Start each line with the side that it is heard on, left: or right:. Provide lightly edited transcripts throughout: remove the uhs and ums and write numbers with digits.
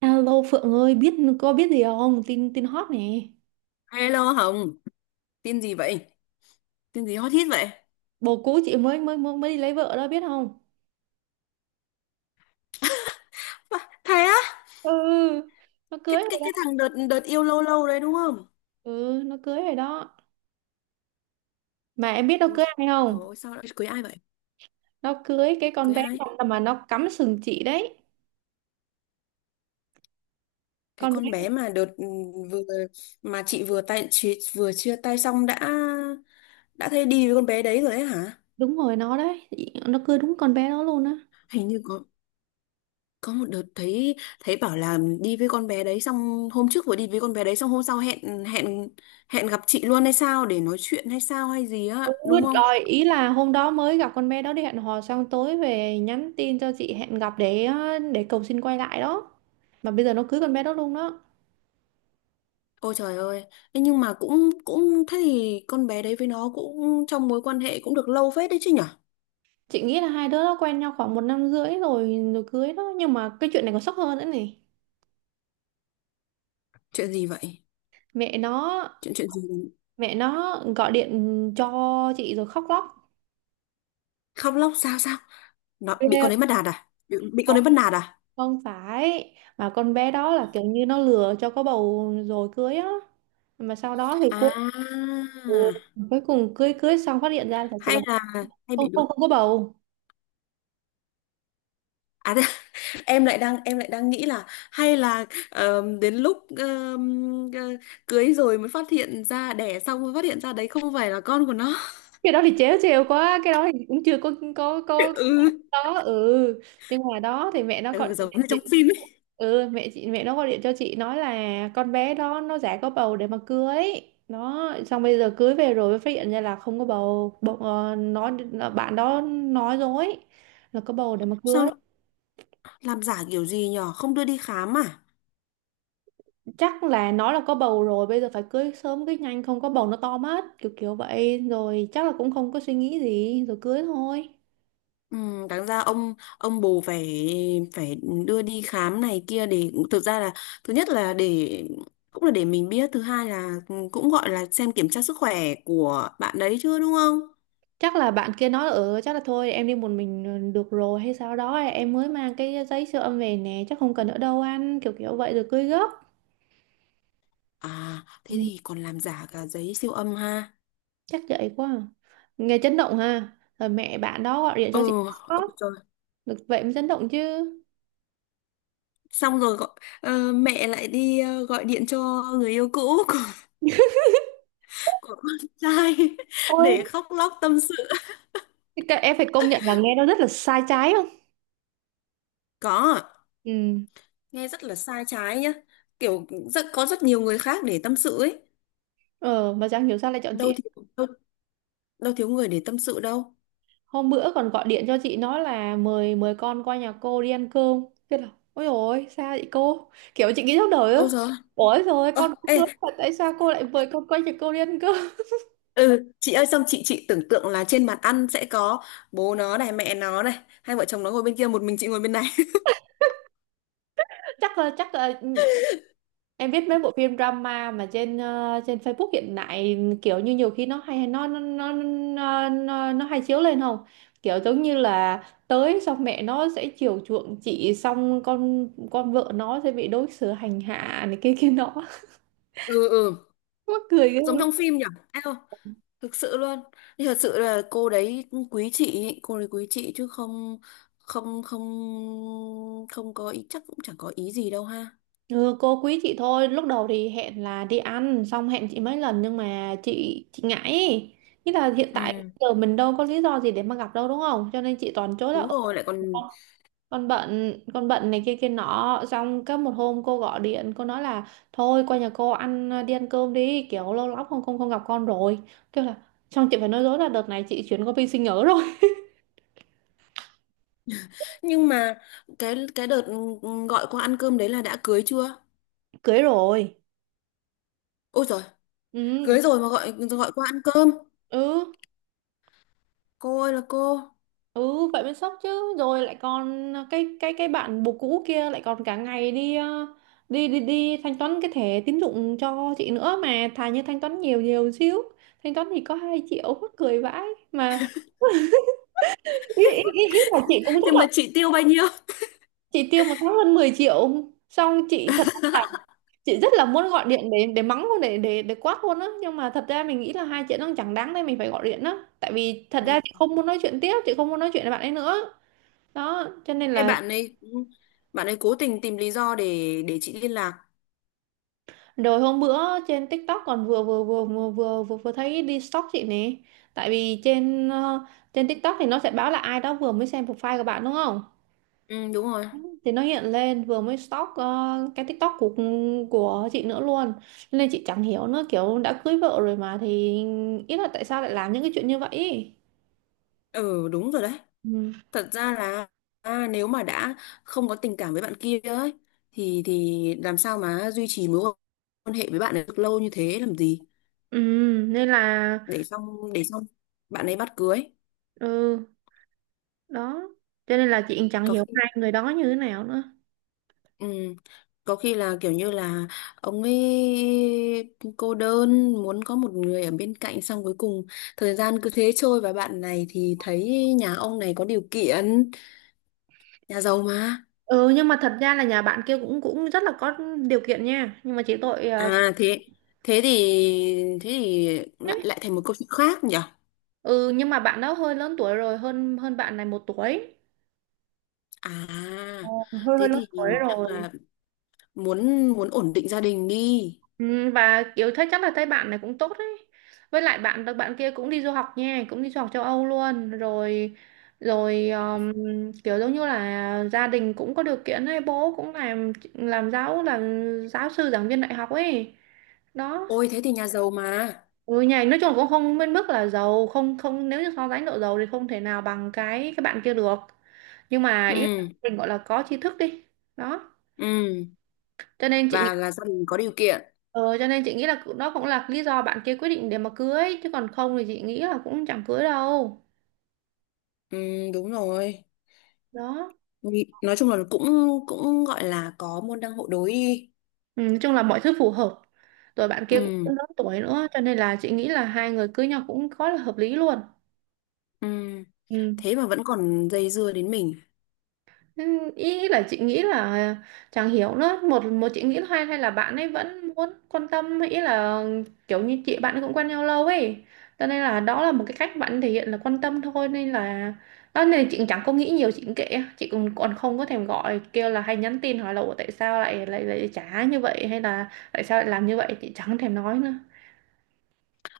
right: Alo Phượng ơi, có biết gì không? Tin tin hot nè.
left: Hello Hồng, tin gì vậy? Tin gì hot hit vậy?
right: Bồ cũ chị mới mới mới mới đi lấy vợ đó biết không?
left: Bà, thế á?
right: Ừ, nó
left: Cái
right: cưới
left: cái
right: rồi
left: cái
right: đó.
left: thằng đợt đợt yêu lâu lâu đấy đúng không?
right: Ừ, nó cưới rồi đó. Mà em biết nó
left: Ôi
right: cưới ai
left: trời
right: không?
left: ơi, sao lại cưới ai vậy?
right: Nó cưới cái con
left: Cưới
right: bé
left: ai?
right: mà nó cắm sừng chị đấy.
left: Cái
right: Con bé
left: con bé mà đợt vừa mà chị vừa tay chị vừa chia tay xong đã thấy đi với con bé đấy rồi ấy hả?
right: đúng rồi nó đấy. Nó cưới đúng con bé đó luôn á.
left: Hình như có một đợt thấy thấy bảo là đi với con bé đấy xong hôm trước vừa đi với con bé đấy xong hôm sau hẹn hẹn hẹn gặp chị luôn hay sao để nói chuyện hay sao hay gì
right: Ừ,
left: á, đúng không?
right: rồi ý là hôm đó mới gặp con bé đó đi hẹn hò xong tối về nhắn tin cho chị hẹn gặp để cầu xin quay lại đó. Mà bây giờ nó cưới con bé đó luôn đó.
left: Ôi trời ơi! Ê, nhưng mà cũng cũng thế thì con bé đấy với nó cũng trong mối quan hệ cũng được lâu phết đấy chứ nhở?
right: Chị nghĩ là hai đứa nó quen nhau khoảng một năm rưỡi rồi rồi cưới đó, nhưng mà cái chuyện này còn sốc hơn nữa này.
left: Chuyện gì vậy?
right: mẹ nó
left: Chuyện chuyện gì?
right: mẹ nó gọi điện cho chị rồi khóc lóc.
left: Khóc lóc sao sao? Nó bị
right: Ghê
left: con đấy bắt nạt à? Bị con
right: không.
left: đấy bắt nạt à?
right: Không phải, mà con bé đó là kiểu như nó lừa cho có bầu rồi cưới á, mà sau đó thì cuối
left: À,
right: cuối cùng cưới cưới xong phát hiện ra thật sự là
left: hay là hay
right: không
left: bị
right: không
left: được.
right: không có bầu.
left: À, thế- em lại đang nghĩ là hay là đến lúc cưới rồi mới phát hiện ra đẻ xong mới phát hiện ra đấy không phải là con của nó.
right: Cái đó thì trễ trêu quá, cái đó thì cũng chưa có
left: Ừ,
right: đó ừ. Nhưng mà đó thì mẹ nó gọi.
left: ừ giống như trong phim ấy.
right: Ừ, mẹ nó gọi điện cho chị nói là con bé đó nó giả có bầu để mà cưới nó, xong bây giờ cưới về rồi mới phát hiện ra là không có bầu bầu Bạn đó nói dối là có bầu để mà cưới.
left: Sao Làm giả kiểu gì nhở? Không đưa đi khám à?
right: Chắc là nó là có bầu rồi bây giờ phải cưới sớm cưới nhanh, không có bầu nó to mất, kiểu kiểu vậy rồi, chắc là cũng không có suy nghĩ gì rồi cưới thôi.
left: Ừ, đáng ra ông bố phải phải đưa đi khám này kia để thực ra là thứ nhất là để cũng là để mình biết, thứ hai là cũng gọi là xem kiểm tra sức khỏe của bạn đấy chưa đúng không?
right: Chắc là bạn kia nói ở, chắc là thôi em đi một mình được rồi hay sao đó, em mới mang cái giấy siêu âm về nè, chắc không cần nữa đâu anh, kiểu kiểu vậy rồi cưới gấp.
left: À, thế
right: Ừ.
left: thì còn làm giả cả giấy siêu âm ha.
right: Chắc vậy quá à. Nghe chấn động ha. Rồi mẹ bạn đó gọi điện cho chị,
left: Ừ, ôi
right: khóc.
left: trời.
right: Được vậy mới chấn động chứ.
left: Xong rồi gọi, mẹ lại đi gọi điện cho người yêu cũ của con trai
right: Ôi,
left: để khóc lóc tâm sự.
right: thế các em phải công nhận là nghe nó rất là sai trái không?
left: Có,
right: Ừ.
left: nghe rất là sai trái nhá, kiểu rất nhiều người khác để tâm sự ấy,
right: Ờ, mà chẳng hiểu sao lại chọn
left: đâu
right: chị.
left: thiếu đâu, đâu thiếu người để tâm sự đâu.
right: Hôm bữa còn gọi điện cho chị nói là mời mời con qua nhà cô đi ăn cơm. Thế là ôi dồi ôi sao vậy cô? Kiểu chị nghĩ trong đời á.
left: Ôi giời,
right: Ôi rồi
left: ơ
right: con cũng
left: ê,
right: lớn mà tại sao cô lại mời con qua nhà cô đi ăn cơm?
left: ừ chị ơi, xong chị tưởng tượng là trên bàn ăn sẽ có bố nó này mẹ nó này, hai vợ chồng nó ngồi bên kia, một mình chị ngồi bên này.
right: Chắc là ừ, em biết mấy bộ phim drama mà trên trên Facebook hiện tại, kiểu như nhiều khi nó hay chiếu lên không? Kiểu giống như là tới xong mẹ nó sẽ chiều chuộng chị, xong con vợ nó sẽ bị đối xử hành hạ này kia kia nọ.
left: Ừ, ừ
right: Mắc cười ghê
left: giống
right: luôn.
left: trong phim nhỉ. Eo, thực sự luôn. Nhưng thật sự là cô đấy quý chị ý, cô đấy quý chị chứ không không không không có ý, chắc cũng chẳng có ý gì đâu ha.
right: Ừ, cô quý chị thôi. Lúc đầu thì hẹn là đi ăn, xong hẹn chị mấy lần nhưng mà chị ngại ý. Nghĩa là hiện tại
left: Ừ.
right: giờ mình đâu có lý do gì để mà gặp đâu đúng không? Cho nên chị toàn chối là "Ờ,
left: Đúng rồi, lại còn...
right: con bận này kia kia nọ." Xong có một hôm cô gọi điện cô nói là thôi qua nhà cô ăn à, đi ăn cơm đi, kiểu lâu lắm không không không gặp con rồi, kêu là. Xong chị phải nói dối là đợt này chị chuyển qua bên sinh nhớ rồi.
left: Nhưng mà cái đợt gọi qua ăn cơm đấy là đã cưới chưa?
right: Cưới rồi.
left: Ôi trời,
right: Ừ.
left: cưới rồi mà gọi gọi qua ăn cơm.
right: Ừ.
left: Cô ơi là cô.
right: Ừ, vậy mới sốc chứ. Rồi lại còn cái bạn bồ cũ kia lại còn cả ngày đi ờ, đi đi đi thanh toán cái thẻ tín dụng cho chị nữa. Mà thà như thanh toán nhiều nhiều xíu, thanh toán thì có hai triệu mắc cười vãi. Mà ý là chị cũng rất
left: Nhưng
right: là,
left: mà chị tiêu bao nhiêu?
right: chị tiêu một tháng hơn 10 triệu. Xong chị thật là, chị rất là muốn gọi điện để mắng luôn, để quát luôn á, nhưng mà thật ra mình nghĩ là hai chuyện nó chẳng đáng nên mình phải gọi điện á. Tại vì thật
left: Ừ.
right: ra chị không muốn nói chuyện tiếp, chị không muốn nói chuyện với bạn ấy nữa. Đó, cho nên
left: Cái
right: là.
left: bạn ấy ừ, Bạn ấy cố tình tìm lý do để chị liên lạc.
right: Rồi hôm bữa trên TikTok còn vừa thấy đi stalk chị nè. Tại vì trên trên TikTok thì nó sẽ báo là ai đó vừa mới xem profile của bạn đúng không,
left: Ừ đúng rồi.
right: thì nó hiện lên vừa mới stalk cái TikTok của chị nữa luôn. Nên chị chẳng hiểu nữa, kiểu đã cưới vợ rồi mà thì, ý là tại sao lại làm những cái chuyện như vậy ý.
left: Ừ đúng rồi đấy.
right: Ừ.
left: Thật ra là nếu mà đã không có tình cảm với bạn kia ấy thì làm sao mà duy trì mối quan hệ với bạn ấy được lâu như thế làm gì?
right: Ừ, nên là
left: Để xong bạn ấy bắt cưới.
right: ừ. Đó cho nên là chị chẳng hiểu hai người đó như thế nào nữa.
left: Ừ. Có khi là kiểu như là ông ấy cô đơn muốn có một người ở bên cạnh, xong cuối cùng thời gian cứ thế trôi và bạn này thì thấy nhà ông này có điều kiện, nhà giàu mà.
right: Ừ, nhưng mà thật ra là nhà bạn kia cũng cũng rất là có điều kiện nha, nhưng mà chỉ tội
left: À, thế thế thì thế thì lại lại thành một câu chuyện khác nhỉ.
right: ừ nhưng mà bạn đó hơi lớn tuổi rồi, hơn hơn bạn này một tuổi. Ờ,
left: À,
right: hơi hơi
left: thế
right: lớn
left: thì
right: tuổi
left: chắc
right: rồi.
left: là muốn muốn ổn định gia đình đi.
right: Ừ, và kiểu thấy chắc là thấy bạn này cũng tốt đấy. Với lại bạn bạn kia cũng đi du học nha, cũng đi du học châu Âu luôn rồi. Rồi kiểu giống như là gia đình cũng có điều kiện ấy, bố cũng làm giáo sư giảng viên đại học ấy. Đó.
left: Ôi thế thì nhà giàu mà.
right: Ừ, nhà nói chung là cũng không bên mức là giàu không không nếu như so sánh độ giàu thì không thể nào bằng cái bạn kia được, nhưng mà ý là
left: Ừ,
right: mình gọi là có tri thức đi. Đó
left: ừ,
right: cho nên chị.
left: và là gia đình có điều kiện.
right: Ờ, cho nên chị nghĩ là nó cũng là lý do bạn kia quyết định để mà cưới, chứ còn không thì chị nghĩ là cũng chẳng cưới đâu.
left: Ừ, đúng rồi.
right: Đó.
left: Nói chung là cũng cũng gọi là có môn đăng hộ đối đi.
right: Ừ, nói chung là mọi thứ phù hợp. Rồi bạn kia
left: Ừ,
right: cũng lớn tuổi nữa cho nên là chị nghĩ là hai người cưới nhau cũng có là hợp lý luôn.
left: ừ,
right: Ừ.
left: thế mà vẫn còn dây dưa đến mình.
right: Ừ, ý là chị nghĩ là chẳng hiểu nữa, một một chị nghĩ là hay hay là bạn ấy vẫn muốn quan tâm, ý là kiểu như chị bạn cũng quen nhau lâu ấy, cho nên là đó là một cái cách bạn thể hiện là quan tâm thôi nên là. Đó nên là chị chẳng có nghĩ nhiều, chị cũng kệ, chị cũng còn không có thèm gọi kêu là hay nhắn tin hỏi là "Ủa, tại sao lại lại lại trả như vậy, hay là tại sao lại làm như vậy", chị chẳng thèm nói nữa.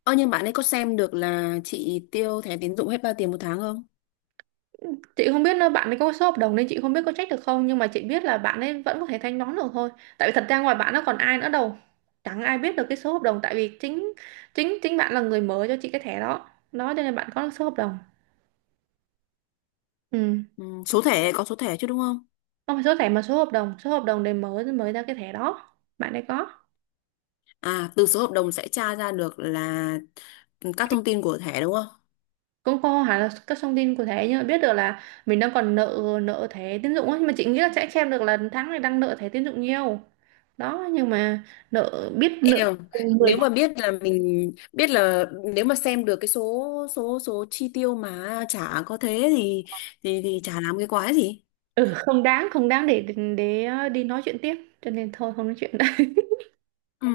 left: Ơ nhưng bạn ấy có xem được là chị tiêu thẻ tín dụng hết bao tiền một tháng không?
right: Chị không biết là bạn ấy có số hợp đồng nên chị không biết có trách được không, nhưng mà chị biết là bạn ấy vẫn có thể thanh toán được thôi. Tại vì thật ra ngoài bạn nó còn ai nữa đâu, chẳng ai biết được cái số hợp đồng. Tại vì chính chính chính bạn là người mở cho chị cái thẻ đó, đó cho nên bạn có số hợp đồng. Ừ.
left: Ừ. Số thẻ, có số thẻ chứ đúng không?
right: Không phải số thẻ mà số hợp đồng để mở mới ra cái thẻ đó, bạn ấy có.
left: À, từ số hợp đồng sẽ tra ra được là các thông tin của thẻ đúng không?
right: Cũng có hẳn là các thông tin của thẻ, nhưng mà biết được là mình đang còn nợ nợ thẻ tín dụng ấy. Nhưng mà chị nghĩ là sẽ xem được là tháng này đang nợ thẻ tín dụng nhiều. Đó nhưng mà, nợ biết nợ,
left: Em,
right: mười.
left: nếu mà biết là mình biết là nếu mà xem được cái số số số chi tiêu mà chả có thế thì chả làm cái quái gì.
right: Ừ, không đáng, không đáng để đi nói chuyện tiếp, cho nên thôi không nói chuyện nữa.
left: Ừ,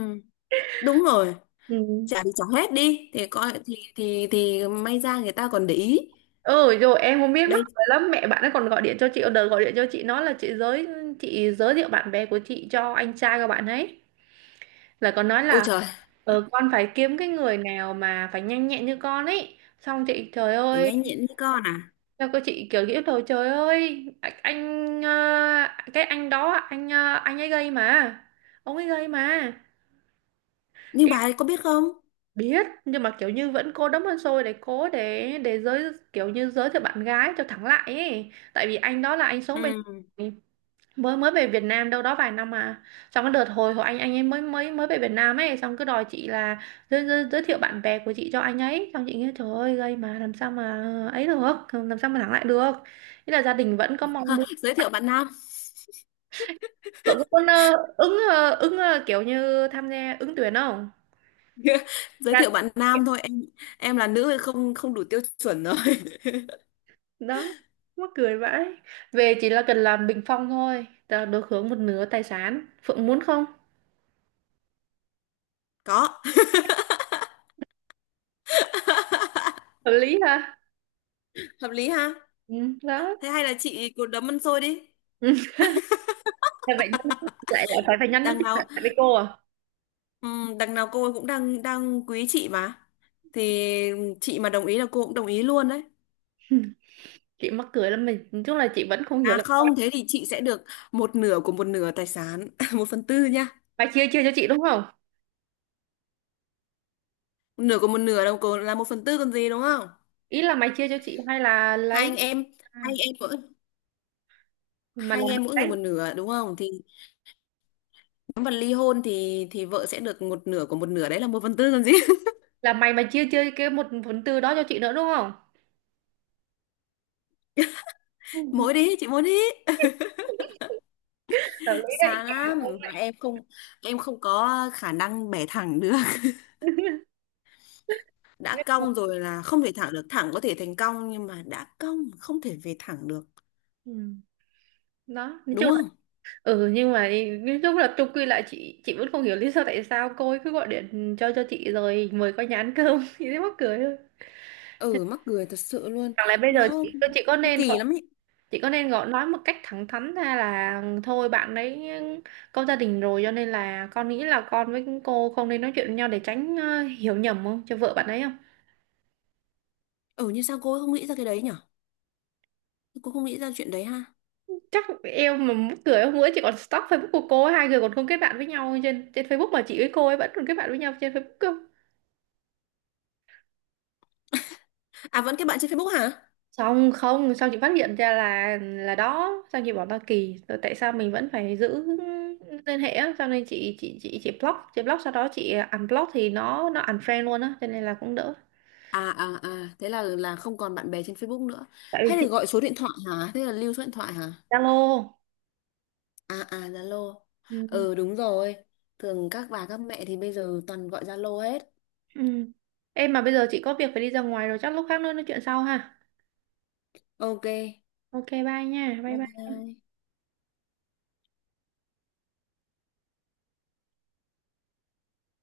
left: đúng rồi.
right: Ừ.
left: Trả đi, trả hết đi thì coi thì may ra người ta còn để ý.
right: Ừ rồi em không biết, mắc
left: Đây.
right: cười lắm, mẹ bạn ấy còn gọi điện cho chị. Đợt gọi điện cho chị nói là chị giới thiệu bạn bè của chị cho anh trai của bạn ấy, là còn nói
left: Ôi
right: là
left: trời,
right: con phải kiếm cái người nào mà phải nhanh nhẹn như con ấy, xong chị trời
left: phải
right: ơi,
left: nhanh nhẹn như con à?
right: sao cô, chị kiểu nghĩ rồi trời ơi, anh, cái anh đó, anh ấy gây mà, ông ấy gây mà.
left: Nhưng bà ấy có biết không?
right: Biết, nhưng mà kiểu như vẫn cố đấm hơn xôi, để cố để giới kiểu như giới thiệu bạn gái cho thẳng lại ấy. Tại vì anh đó là anh sống bên,
left: Ừ.
right: mới mới về Việt Nam đâu đó vài năm mà. Trong cái đợt hồi hồi anh ấy mới mới mới về Việt Nam ấy, xong cứ đòi chị là giới thiệu bạn bè của chị cho anh ấy, xong chị nghĩ trời ơi, gây mà làm sao mà ấy được, làm sao mà thẳng lại được. Nghĩa là gia đình vẫn có mong
left: Ha,
right: muốn.
left: giới thiệu bạn nam.
right: Cậu có muốn kiểu như tham gia ứng tuyển không?
left: Giới thiệu bạn nam thôi em là nữ thì không không đủ tiêu chuẩn rồi.
right: Đó, mắc cười vãi. Về chỉ là cần làm bình phong thôi, ta đối hướng một nửa tài sản Phượng muốn không?
left: Có.
right: Hợp lý ha.
left: Hợp lý ha.
right: Ừ, đó.
left: Thế hay là chị cứ đấm ăn xôi đi.
right: Thế vậy nhắn lại lại phải phải nhắn
left: Đằng
right: tin
left: nào
right: lại với cô à.
left: đằng nào cô ấy cũng đang đang quý chị mà, thì chị mà đồng ý là cô cũng đồng ý luôn đấy.
right: Chị mắc cười lắm, mình nói chung là chị vẫn không hiểu
left: À
right: là sao.
left: không, thế thì chị sẽ được một nửa của một nửa tài sản, một phần tư nha.
right: Mày chia chia cho chị đúng không?
left: Một nửa của một nửa là là một phần tư còn gì đúng không?
right: Ý là mày chia cho chị hay là
left: Hai anh
right: lấy?
left: em,
right: À,
left: hai anh em mỗi
right: mà
left: Hai
right: là
left: anh
right: mày
left: em mỗi người một
right: lấy,
left: nửa đúng không? Thì nếu mà ly hôn thì vợ sẽ được một nửa của một nửa đấy là một phần tư còn gì?
right: là mày mà chia chia cái một phần tư đó cho chị nữa đúng không?
left: Mỗi đi, chị mỗi đi.
right: Hợp lý đấy.
left: Xa
right: Cả không
left: lắm, mà
right: lại
left: em không có khả năng bẻ thẳng được.
right: biết.
left: Đã cong rồi là không thể thẳng được, thẳng có thể thành cong nhưng mà đã cong không thể về thẳng được,
right: Ừ, đó nói
left: đúng
right: chung.
left: không?
right: Ừ nhưng mà nói chung là chung quy lại, chị vẫn không hiểu lý do tại sao cô ấy cứ gọi điện cho chị rồi mời qua nhà ăn cơm. Chị thấy mắc cười thôi.
left: Ừ, mắc cười thật sự luôn.
right: Chẳng lẽ bây giờ
left: nó
right: chị có
left: nó
right: nên gọi
left: kỳ lắm ấy.
right: chị có nên gọi nói một cách thẳng thắn ra là thôi bạn ấy có gia đình rồi, cho nên là con nghĩ là con với cô không nên nói chuyện với nhau để tránh hiểu nhầm không cho vợ bạn ấy không?
left: Ừ, như sao cô ấy không nghĩ ra cái đấy nhở? Cô không nghĩ ra chuyện đấy ha.
right: Chắc em mà mắc cười, hôm bữa chị còn stalk Facebook của cô ấy, hai người còn không kết bạn với nhau trên trên Facebook mà chị với cô ấy vẫn còn kết bạn với nhau trên Facebook cơ.
left: À, vẫn cái bạn trên Facebook hả?
right: Xong không, xong chị phát hiện ra là đó, xong chị bảo là kỳ rồi tại sao mình vẫn phải giữ liên hệ á, xong nên chị block, sau đó chị unblock thì nó unfriend luôn á, cho nên là cũng đỡ.
left: À, thế là không còn bạn bè trên Facebook nữa.
right: Tại vì
left: Hay là
right: chị
left: gọi số điện thoại hả? Thế là lưu số điện thoại hả?
right: Zalo.
left: À, Zalo.
right: Ừ.
left: Ừ, đúng rồi, thường các bà các mẹ thì bây giờ toàn gọi Zalo hết.
right: Ừ. Em mà bây giờ chị có việc phải đi ra ngoài rồi, chắc lúc khác nữa nói chuyện sau ha.
left: OK,
right: OK. Bye nha, bye
left: bye
right: bye.
left: bye.